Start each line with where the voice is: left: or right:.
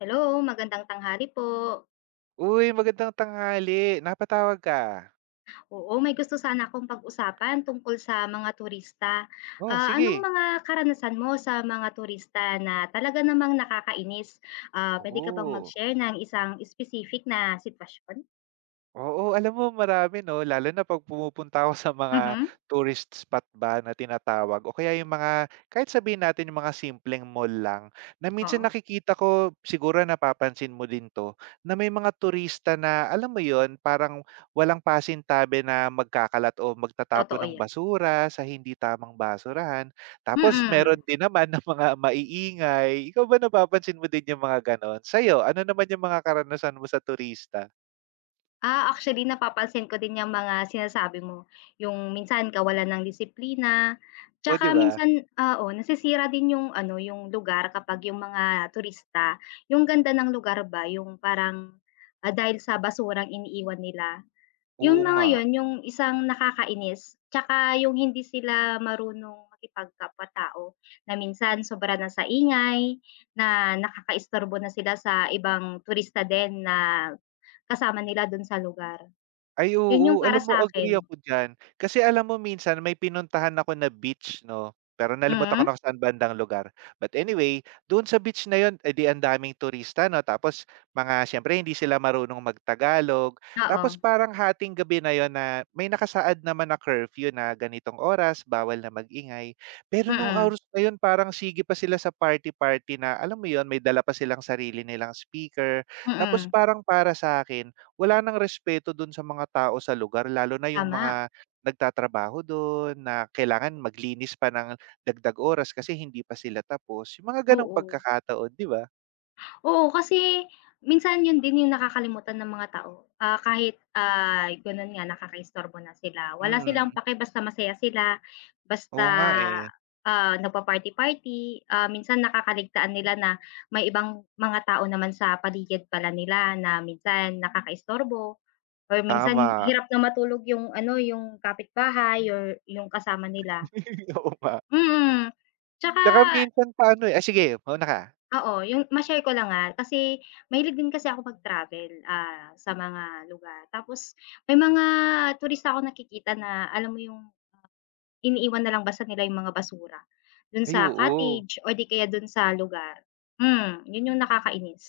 left: Hello, magandang tanghali po.
right: Uy, magandang tanghali. Napatawag ka?
left: Oo, may gusto sana akong pag-usapan tungkol sa mga turista.
right: Oh,
left: Anong
right: sige.
left: mga karanasan mo sa mga turista na talaga namang nakakainis? Puwede ka bang
right: Oo.
left: mag-share ng isang specific na sitwasyon?
right: Oo, alam mo marami 'no, lalo na 'pag pumupunta ako sa mga
left: Mhm.
right: tourist spot ba na tinatawag o kaya yung mga kahit sabihin natin yung mga simpleng mall lang, na minsan
left: Oo,
right: nakikita ko, siguro napapansin mo din 'to, na may mga turista na alam mo yon parang walang pasintabi na magkakalat o magtatapon
left: totoo
right: ng
left: 'yan.
right: basura sa hindi tamang basurahan. Tapos
left: Mm.
right: meron din naman ng mga maiingay. Ikaw ba napapansin mo din yung mga gano'n? Sa'yo, ano naman yung mga karanasan mo sa turista?
left: Actually napapansin ko din yung mga sinasabi mo, yung minsan kawalan ng disiplina,
right: Oh,
left: tsaka
right: 'di ba?
left: minsan, oo, nasisira din yung ano, yung lugar kapag yung mga turista, yung ganda ng lugar ba yung parang, dahil sa basurang iniiwan nila.
right: Oo
left: Yung mga
right: nga.
left: yun, yung isang nakakainis, tsaka yung hindi sila marunong makipagkapwa-tao na minsan sobra na sa ingay, na nakakaistorbo na sila sa ibang turista din na kasama nila dun sa lugar.
right: Ay
left: Yun yung
right: oo, alam
left: para
right: mo
left: sa'kin.
right: agree ako dyan. Kasi alam mo minsan may pinuntahan ako na beach 'no, pero nalimutan ko
left: Mm,
right: na kung saan bandang lugar. But anyway, doon sa beach na 'yun, eh, ang daming turista 'no, tapos mga siyempre hindi sila marunong magtagalog.
left: oo,
right: Tapos parang hating gabi na yon na may nakasaad naman na curfew na ganitong oras bawal na magingay. Pero nung
left: mm,
right: oras na 'yun parang sige pa sila sa party-party na alam mo yon may dala pa silang sarili nilang speaker. Tapos
left: mm,
right: parang para sa akin wala ng respeto dun sa mga tao sa lugar lalo na yung
left: tama,
right: mga nagtatrabaho dun na kailangan maglinis pa ng dagdag oras kasi hindi pa sila tapos, yung mga ganong
left: oo.
right: pagkakataon, 'di ba?
left: Oo, kasi minsan yun din yung nakakalimutan ng mga tao, kahit, ganun nga nakakaistorbo na sila, wala silang
right: Mm,
left: pake basta masaya sila, basta,
right: oo nga, eh,
left: nagpa-party-party, minsan nakakaligtaan nila na may ibang mga tao naman sa paligid pala nila na minsan nakakaistorbo or minsan
right: tama.
left: hirap na matulog yung ano, yung kapitbahay or yung kasama nila.
right: Oo nga.
left: Mm. Tsaka
right: Tsaka minsan pa ano, eh sige, mauna ka.
left: oo, yung ma-share ko lang, kasi mahilig din kasi ako mag-travel, sa mga lugar. Tapos may mga turista akong nakikita na alam mo yung iniiwan na lang basta nila yung mga basura dun
right: Ay
left: sa
right: oo,
left: cottage or di kaya dun sa lugar. Hmm, yun yung nakakainis.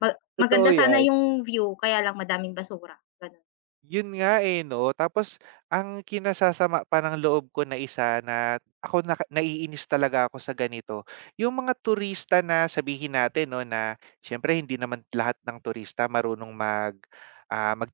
left: Ma
right: totoo
left: maganda sana
right: yan.
left: yung view kaya lang madaming basura, ganun.
right: Yun nga, eh, 'no. Tapos ang kinasasama pa ng loob ko na isa na ako na naiinis talaga ako sa ganito, yung mga turista na sabihin natin 'no, na siyempre hindi naman lahat ng turista marunong mag, ah, mag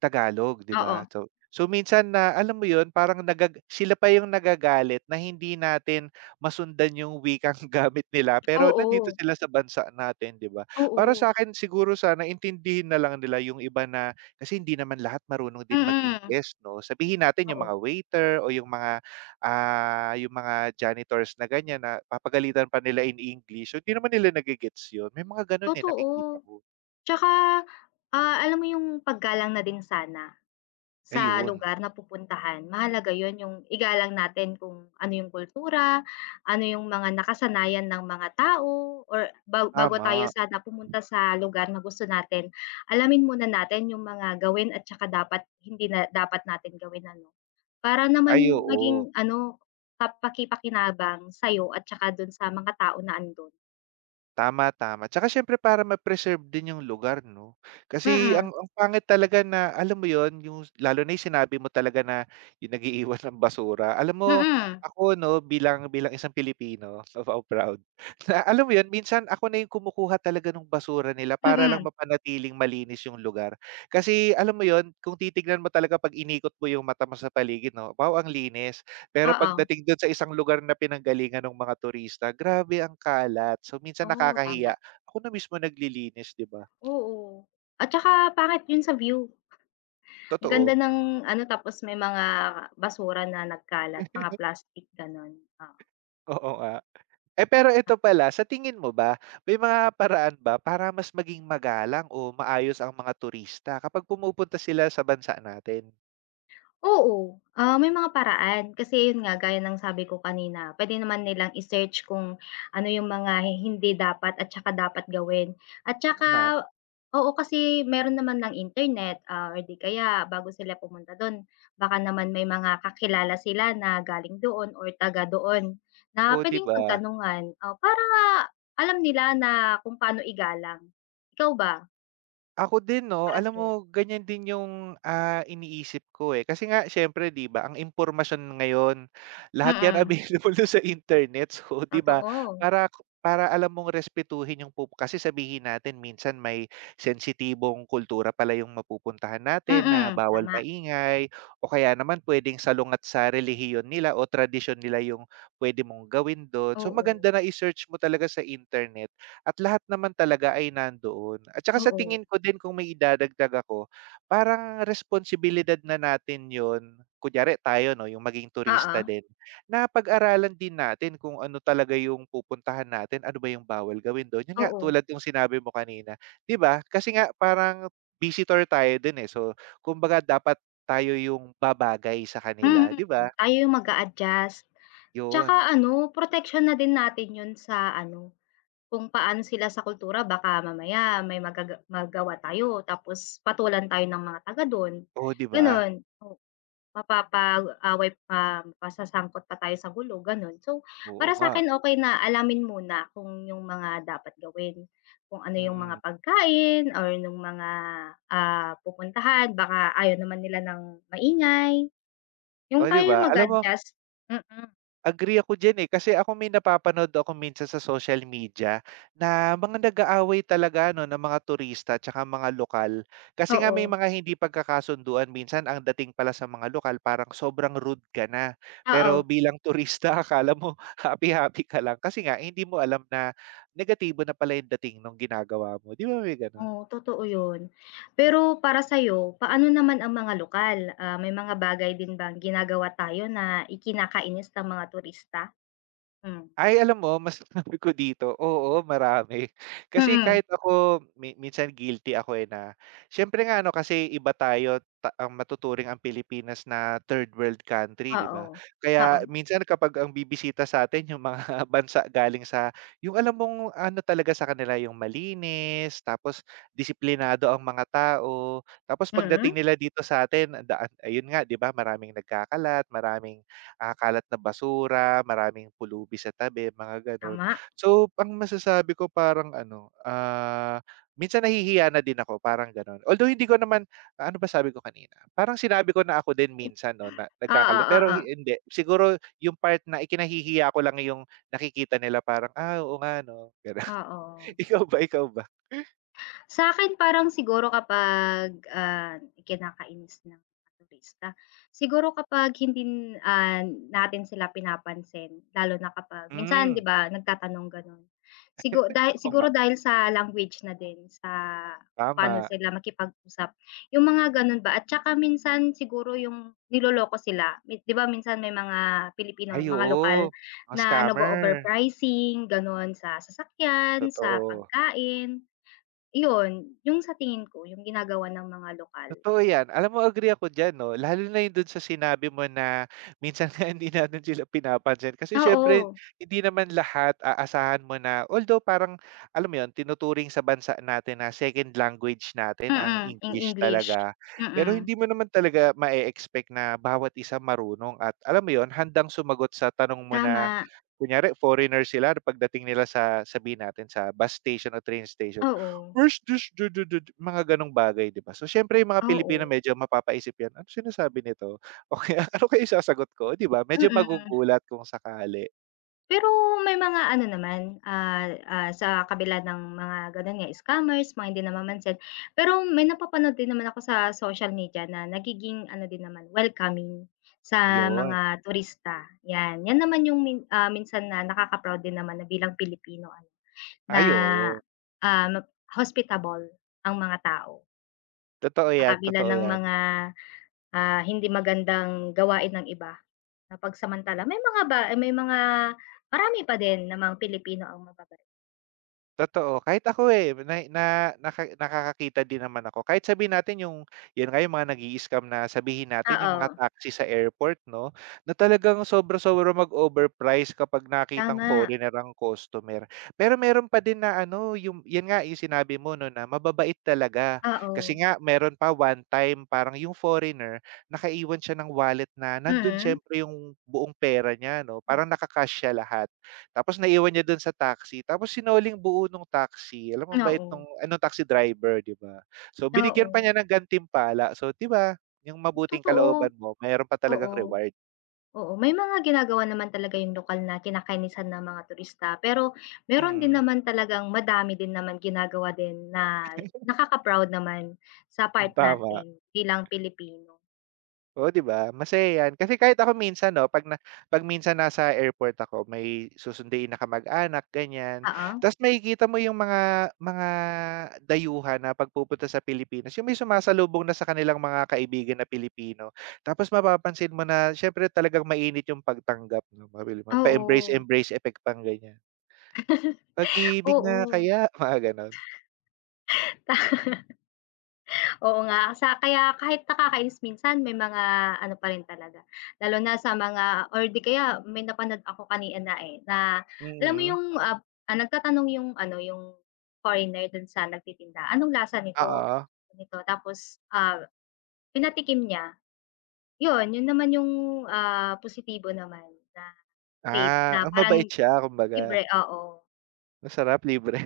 right: 'di
left: Oo,
right: ba? So, minsan na alam mo yun, parang sila pa yung nagagalit na hindi natin masundan yung wikang gamit nila, pero nandito
left: oo,
right: sila sa bansa natin, 'di ba? Para
left: oo,
right: sa akin siguro sana intindihin na lang nila yung iba na kasi hindi naman lahat marunong din
left: mm,
right: mag-Ingles 'no. Sabihin natin yung mga
left: oo.
right: waiter o yung yung mga janitors na ganyan na papagalitan pa nila in English, so hindi naman nila nage-gets yun. May mga ganun, eh, nakikita
left: Totoo.
right: ko.
left: Tsaka, alam mo yung paggalang na din sana sa
right: Ayun,
left: lugar na pupuntahan. Mahalaga yon yung igalang natin kung ano yung kultura, ano yung mga nakasanayan ng mga tao, or ba bago tayo
right: tama.
left: sana pumunta sa lugar na gusto natin, alamin muna natin yung mga gawin at tsaka dapat hindi na dapat natin gawin, ano. Para
right: Ay,
left: naman
right: oo.
left: maging ano, kapaki-pakinabang sa'yo at tsaka dun sa mga tao na andun.
right: Tama, tama. Tsaka siyempre para ma-preserve din yung lugar 'no. Kasi
left: Mm,
right: ang pangit talaga na alam mo yon, yung lalo na yung sinabi mo talaga na yung nagiiwan ng basura. Alam mo
left: mm,
right: ako 'no, bilang bilang isang Pilipino, so proud. Na alam mo yon, minsan ako na yung kumukuha talaga ng basura nila para lang
left: mm,
right: mapanatiling malinis yung lugar. Kasi alam mo yon, kung titignan mo talaga 'pag inikot mo yung mata mo sa paligid 'no, wow ang linis. Pero
left: oo,
right: pagdating dun sa isang lugar na pinanggalingan ng mga turista, grabe ang kalat. So, minsan
left: oo, tama.
right: nakakahiya. Ako na mismo naglilinis, 'di ba?
left: Oo. At saka pangit yun sa view. Ang ganda
right: Totoo,
left: ng ano, tapos may mga basura na nagkalat, mga plastic, gano'n, oo.
right: oo nga. Eh, pero eto pala, sa tingin mo ba, may mga paraan ba para mas maging magalang o maayos ang mga turista kapag pumupunta sila sa bansa natin?
left: Oo, may mga paraan kasi yun nga gaya ng sabi ko kanina puwede naman nilang i-search kung ano yung mga hindi dapat at saka dapat gawin. At
right: Tama,
left: saka oo, kasi meron naman ng internet, or di kaya bago sila pumunta dun baka naman may mga kakilala sila na galing doon or taga doon na
right: o 'di
left: puwedeng
right: ba?
left: pagtanungan, oh, para alam nila na kung paano igalang. Ikaw ba,
right: Ako din 'no,
left: para
right: alam
left: sa'yo?
right: mo ganyan din yung, ah, iniisip ko, eh. Kasi nga siyempre 'di ba ang impormasyon ngayon,
left: Mm,
right: lahat 'yan available
left: mm,
right: na sa internet. So 'di ba,
left: totoo.
right: para para alam mong respetuhin yung pupu kasi sabihin natin minsan may sensitibong kultura pala yung mapupuntahan natin na
left: Mm,
right: bawal
left: tama,
right: maingay o kaya naman puwedeng salungat sa relihiyon nila o tradisyon nila yung puwede mong gawin do'n. So
left: oo.
right: maganda na i-search mo talaga sa internet at lahat naman talaga ay nandoon. At saka sa
left: Oo.
right: tingin ko din kung may idadagdag ako, parang responsibilidad na natin 'yun, kunyari tayo 'no, yung maging
left: Oo.
right: turista din, na pag-aralan din natin kung ano talaga yung pupuntahan natin, ano ba yung bawal gawin do'n. 'Yun nga,
left: Oo.
right: tulad yung sinabi mo kanina, 'di ba? Kasi nga parang visitor tayo do'n, eh, so kumbaga dapat tayo yung babagay sa kanila, 'di ba?
left: Mhm. Tayo yung mag-a-adjust.
right: 'Yun.
left: Tsaka ano, proteksyon na din natin yun sa ano, kung paano sila sa kultura baka mamaya may magaga magawa tayo tapos patulan tayo ng mga taga dun,
right: Oo 'di ba?
left: ganun. Mapapag-away pa masasangkot pa tayo sa gulo, gano'n. So,
right: Oo
left: para
right: nga,
left: sa akin okay na alamin muna kung yung mga dapat gawin, kung ano yung mga
right: mm.
left: pagkain or nung mga, pupuntahan baka ayaw naman nila ng maingay, yung
right: Oh, 'di
left: tayo
right: ba?
left: yung mag
right: Alam mo
left: adjust. Mm,
right: agree ako diyan, eh, kasi ako may napapanood ako minsan sa social media na mga nag-aaway talaga ano ng mga turista tsaka mga lokal. Kasi nga may
left: oo,
right: mga hindi pagkakasunduan minsan ang dating pala sa mga lokal parang sobrang rude ka na.
left: oo,
right: Pero bilang turista akala mo happy-happy ka lang kasi nga hindi mo alam na negatibo na pala yung dating nung ginagawa mo, 'di ba may gano'n?
left: oo, totoo yun. Pero para sa'yo, paano naman ang mga lokal? Ah, may mga bagay din bang ginagawa tayo na ikinakainis ng mga turista? Hmm, mm.
right: Ay, alam mo mas sabi ko dito, oo, marami. Kasi
left: Mm-mm.
right: kahit ako minsan guilty ako, eh, na siyempre nga ano kasi iba tayo ta ang matuturing ang Pilipinas na third world country, 'di
left: Oo.
right: ba?
left: Oo.
right: Kaya minsan kapag ang bibisita sa atin yung mga bansa galing sa yung alam mong ano talaga sa kanila yung malinis, tapos disiplinado ang mga tao. Tapos
left: Mm,
right: pagdating nila dito sa'tin ang daan ayun nga, 'di ba, maraming nagkakalat, maraming kalat na basura, maraming pulubi sa tabi, mga gano'n.
left: tama.
right: So, ang masasabi ko parang ano, ah, minsan nahihiya na din ako, parang gano'n. Although hindi ko naman ano ba sabi ko kanina? Parang sinabi ko na ako din minsan 'no, na
left: Oo,
right: nagkakalat pero
left: oo.
right: hindi, siguro yung part na ikinahihiya ko lang yung nakikita nila parang, "Ah, oo nga 'no." Gano'n.
left: Oo. Oo.
right: Ikaw ba?
left: Sa akin parang siguro kapag, kinakainis ng mga turista, siguro kapag hindi, natin sila pinapansin lalo na kapag minsan 'di
right: Hmm,
left: ba nagtatanong gano'n. Sigu dahi
right: oo nga,
left: siguro dahil sa language na din, sa kung paano
right: tama.
left: sila makipag-usap, yung mga gano'n ba at saka minsan siguro yung niloloko sila. Mi 'di ba minsan may mga Pilipino,
right: Ay
left: mga
right: oo,
left: lokal
right: mga
left: na
right: scammer,
left: nag-o-overpricing gano'n sa sasakyan, sa
right: totoo.
left: pagkain. Yun, yung sa tingin ko yung ginagawa ng mga lokal.
right: Totoo yan. Alam mo agree ako diyan 'no, lalo na yung dun sa sinabi mo na minsan nga hindi natin sila pinapansin kasi siyempre
left: Oo,
right: hindi naman lahat aasahan mo na although parang alam mo yun, tinuturing sa bansa natin na second language natin ang
left: mm, in
right: English
left: English.
right: talaga. Pero
left: Mm,
right: hindi mo naman talaga mae-expect na bawat isa marunong at alam mo yun, handang sumagot sa tanong mo na
left: tama,
right: kunyari foreigner sila pagdating nila sa sabihin natin sa bus station o train station.
left: oo,
right: Worst dish du du du du mga gano'ng bagay 'di ba? So siyempre yung mga
left: oo,
right: Pilipino medyo mapapaisip yan, "Ano sinasabi nito?" O kaya, "Ano kaya isasagot ko?" 'Di ba medyo
left: mm.
right: magugulat kung sakali,
left: Pero may mga ano naman, sa kabila ng mga gano'n nga scammers, mga hindi namamansin, pero may napapanood din naman ako sa social media na nagiging ano din naman welcoming sa
right: yun.
left: mga turista, 'yan. 'Yan naman yung min minsan na nakaka-proud din naman na bilang Pilipino ano. Na,
right: Ay oo,
left: map hospitable ang mga tao
right: totoo
left: sa
right: yan,
left: kabila
right: totoo
left: ng
right: yan.
left: mga, hindi magandang gawain ng iba. Napagsamantala may mga ba eh, may mga marami pa din na mga Pilipino ang mababait.
right: Totoo, kahit ako, eh, na na nakakakita din naman ako. Kahit sabihin natin yung 'yun nga, yung mga nag scam na sabihin natin yung mga
left: Oo,
right: taxi sa airport 'no, na talagang sobra-sobra mag-overprice kapag nakitang
left: tama,
right: foreigner ang customer. Pero meron pa din na ano, yung 'yan nga, yung sinabi mo 'no, na mababait talaga. Kasi
left: oo,
right: nga meron pa one time parang yung foreigner, nakaiwan siya ng wallet na nandun
left: mm.
right: siyempre yung buong pera niya 'no, parang naka siya lahat. Tapos naiwan niya dun sa taxi, tapos sinoling buo nung taxi, alam mo ang bait
left: Oo,
right: nung taxi driver, 'di ba? So, binigyan pa
left: oo,
right: niya ng gantimpala. So, 'di ba, yung mabuting
left: totoo,
right: kalooban mo mayro'n pa talagang
left: oo.
right: reward.
left: Oo, may mga ginagawa naman talaga yung lokal na kinakainisan ng mga turista, pero meron din
right: Mm,
left: naman talagang madami din naman ginagawa din na nakaka-proud naman sa part
right: tama.
left: natin bilang Pilipino.
right: Oo, 'di ba? Masaya 'yan. Kasi kahit ako minsan 'no, 'pag minsan nasa airport ako, may susunduin na kamag-anak, ganyan.
left: Oo,
right: Ta's makikita mo yung mga dayuhan na 'pag sa Pilipinas, yung may sumasalubong na sa kanilang mga kaibigan na Pilipino. Tapos mapapansin mo na siyempre talagang mainit yung pagtanggap 'no, mabili mo pa-embrace,
left: oo,
right: embrace effect pang ganyan. "Pag-ibig na
left: oo.
right: kaya?" Mga gano'n.
left: Oo nga, sa kaya kahit nakakainis minsan may mga ano pa rin talaga, lalo na sa mga or di kaya may napanood ako kanina, eh, na alam mo
right: Mm,
left: yung, nagtatanong yung ano, yung foreigner dun sa nagtitinda, "Anong lasa nito,
right: oo.
left: nito?" Tapos, pinatikim niya, yun, yun naman yung, positibo naman na trait
right: Ah,
left: na
right: ah, mabait
left: parang
right: siya kumbaga.
left: libre, oo.
right: Masarap, libre.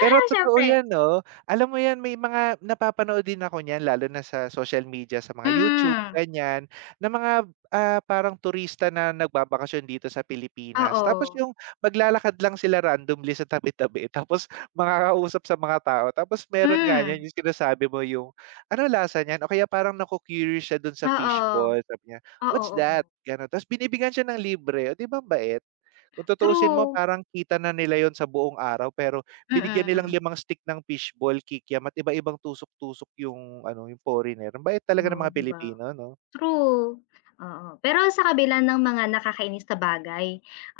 right: Pero totoo
left: siyempre,
right: 'yan 'no. Alam mo 'yan may mga napapanood din ako niyan lalo na sa social media, sa mga YouTube
left: mm,
right: ganyan, na mga, ah, parang turista na nagbabakasyon dito sa Pilipinas. Tapos
left: oo,
right: yung maglalakad lang sila randomly sa tabi-tabi tapos makakausap sa mga tao. Tapos meron nga niyan
left: hmm,
right: yung sinasabi mo yung, "Ano lasa niyan?" O kaya parang naku-curious siya dun sa
left: oo,
right: fishball. Sabi niya,
left: oo,
right: "What's
left: oo,
right: that?" Gano'n. Tapos binibigyan siya ng libre. O 'di ba ang bait? Kung tutuusin mo
left: true,
right: parang kita na nila yun sa buong araw pero binigyan nilang
left: mm.
right: limang stick ng fishball, kikiam at iba-ibang tusok-tusok yung ano, yung foreigner. Ang bait talaga ng
left: Oo,
right: mga
left: 'di ba?
right: Pilipino 'no?
left: True, oo. Pero sa kabila ng mga nakakainis na bagay,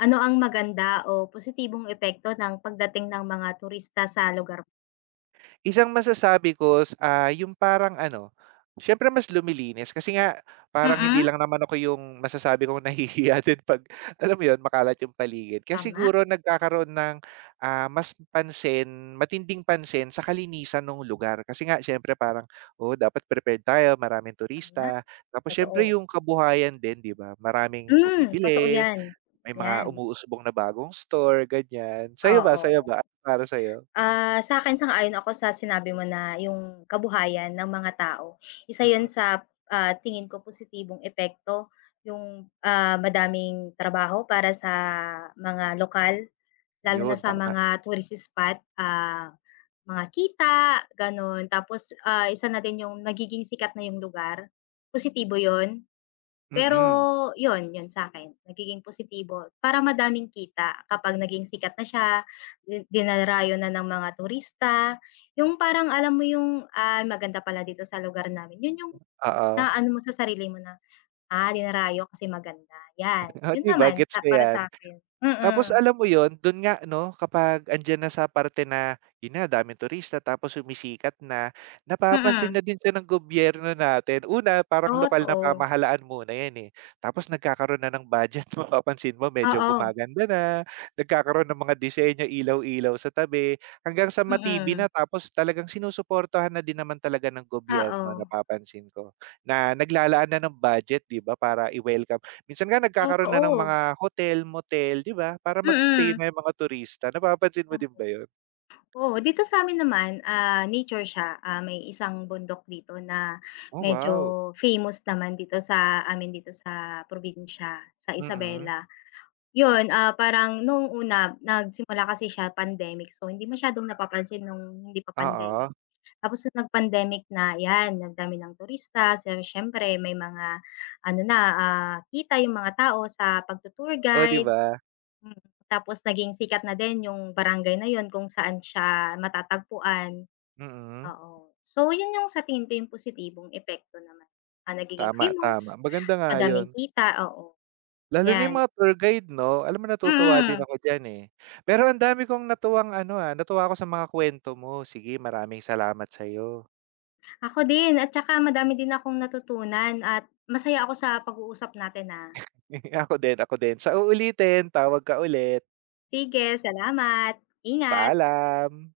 left: ano ang maganda o positibong epekto ng pagdating ng mga turista sa lugar?
right: Isang masasabi ko yung parang ano, siyempre mas lumilinis kasi nga parang hindi
left: Mm.
right: lang naman ako yung masasabi kong nahihiya din 'pag alam mo yun, makalat yung paligid. Kasi
left: Tama,
right: siguro nagkakaroon ng, mas pansin, matinding pansin sa kalinisan nung lugar. Kasi nga siyempre parang, oo, dapat prepared tayo, maraming
left: tama,
right: turista. Tapos siyempre
left: totoo.
right: yung kabuhayan din, 'di ba? Maraming
left: Hmm, totoo
right: bumibili,
left: 'yan,
right: may mga
left: 'yan,
right: umuusbong na bagong store, ganyan. Sa'yo ba
left: oo.
right: sa'yo ba? Para sa'yo?
left: Ah, sa'kin sang-ayon ako sa sinabi mo na yung kabuhayan ng mga tao, isa 'yun
right: Mm,
left: sa, tingin ko positibong epekto, yung, madaming trabaho para sa mga lokal. Lalo na
right: yun
left: sa
right: tama.
left: mga tourist spot, mga kita, gano'n. Tapos, isa na din yung magiging sikat na yung lugar, positibo yun. Pero
right: Mm,
left: yun, yun sa akin, nagiging positibo para madaming kita kapag naging sikat na siya, di dinarayo na ng mga turista. Yung parang alam mo yung, "Ay, maganda pala dito sa lugar namin." Yun yung
right: oo.
left: naaano mo sa sarili mo na, "Ah, dinarayo kasi maganda." Yan,
right: Oh,
left: yun
right: 'di ba
left: naman
right: gets
left: sa
right: ko
left: para
right: 'yan.
left: sa akin.
right: Tapos
left: Sa'kin.
right: alam mo 'yun, do'n nga 'no, kapag andiyan na sa parte na 'yun na daming turista tapos sumisikat na,
left: Mm,
right: napapansin
left: mm,
right: na din siya ng gobyerno natin. Una, parang lokal na
left: totoo.
right: pamahalaan muna 'yan, eh, tapos nagkakaroon na ng budget mapapansin mo medyo
left: Oo,
right: gumaganda na, nagkakaroon ng mga disenyo, ilaw-ilaw sa tabi, hanggang sa ma-TV na
left: mm.
right: tapos talagang sinusuportahan na din naman talaga ng gobyerno
left: Oo,
right: napapansin ko, na naglalaan na ng budget 'di ba para i-welcome. Minsan nga nagkakaroon na ng
left: totoo.
right: mga hotel, motel, 'di ba, para mag-stay
left: Mm.
right: na yung mga turista, napapansin mo din ba 'yun?
left: Oo, dito sa'min naman, nature siya, may isang bundok dito na
right: Oh, wow.
left: medyo famous naman dito sa amin dito sa probinsya, sa
right: Mm,
left: Isabela. 'Yun, parang nung una nagsimula kasi siya pandemic, so hindi masyadong napapansin nung hindi pa
right: oo.
left: pandemic. Tapos nung nag-pandemic na 'yan, ang dami ng turista, so siyempre may mga ano na, kita yung mga tao sa pagtu-tour
right: Oh, 'di
left: guide.
right: ba?
left: Mm, tapos naging sikat na din yung barangay na yun kung saan siya matatagpuan,
right: Mm.
left: oo. So, yun yung sa tingin ko yung positibong epekto naman, nagiging
right: Tama, tama,
left: famous,
right: maganda
left: mas
right: nga 'yun.
left: madaming kita, oo,
right: Lalo na
left: yan.
right: yung mga tour guide 'no, alam mo natutuwa din
left: Mm,
right: ako diyan, eh. Pero ang dami kong natuwa ako sa mga kuwento mo, sige maraming salamat sa'yo.
left: ako din at saka madami din akong natutunan at masaya ako sa pag-uusap natin, ah.
right: Ako din, ako din. Sa uulitin, tawag ka ulit.
left: Sige, salamat, ingat.
right: Paalam.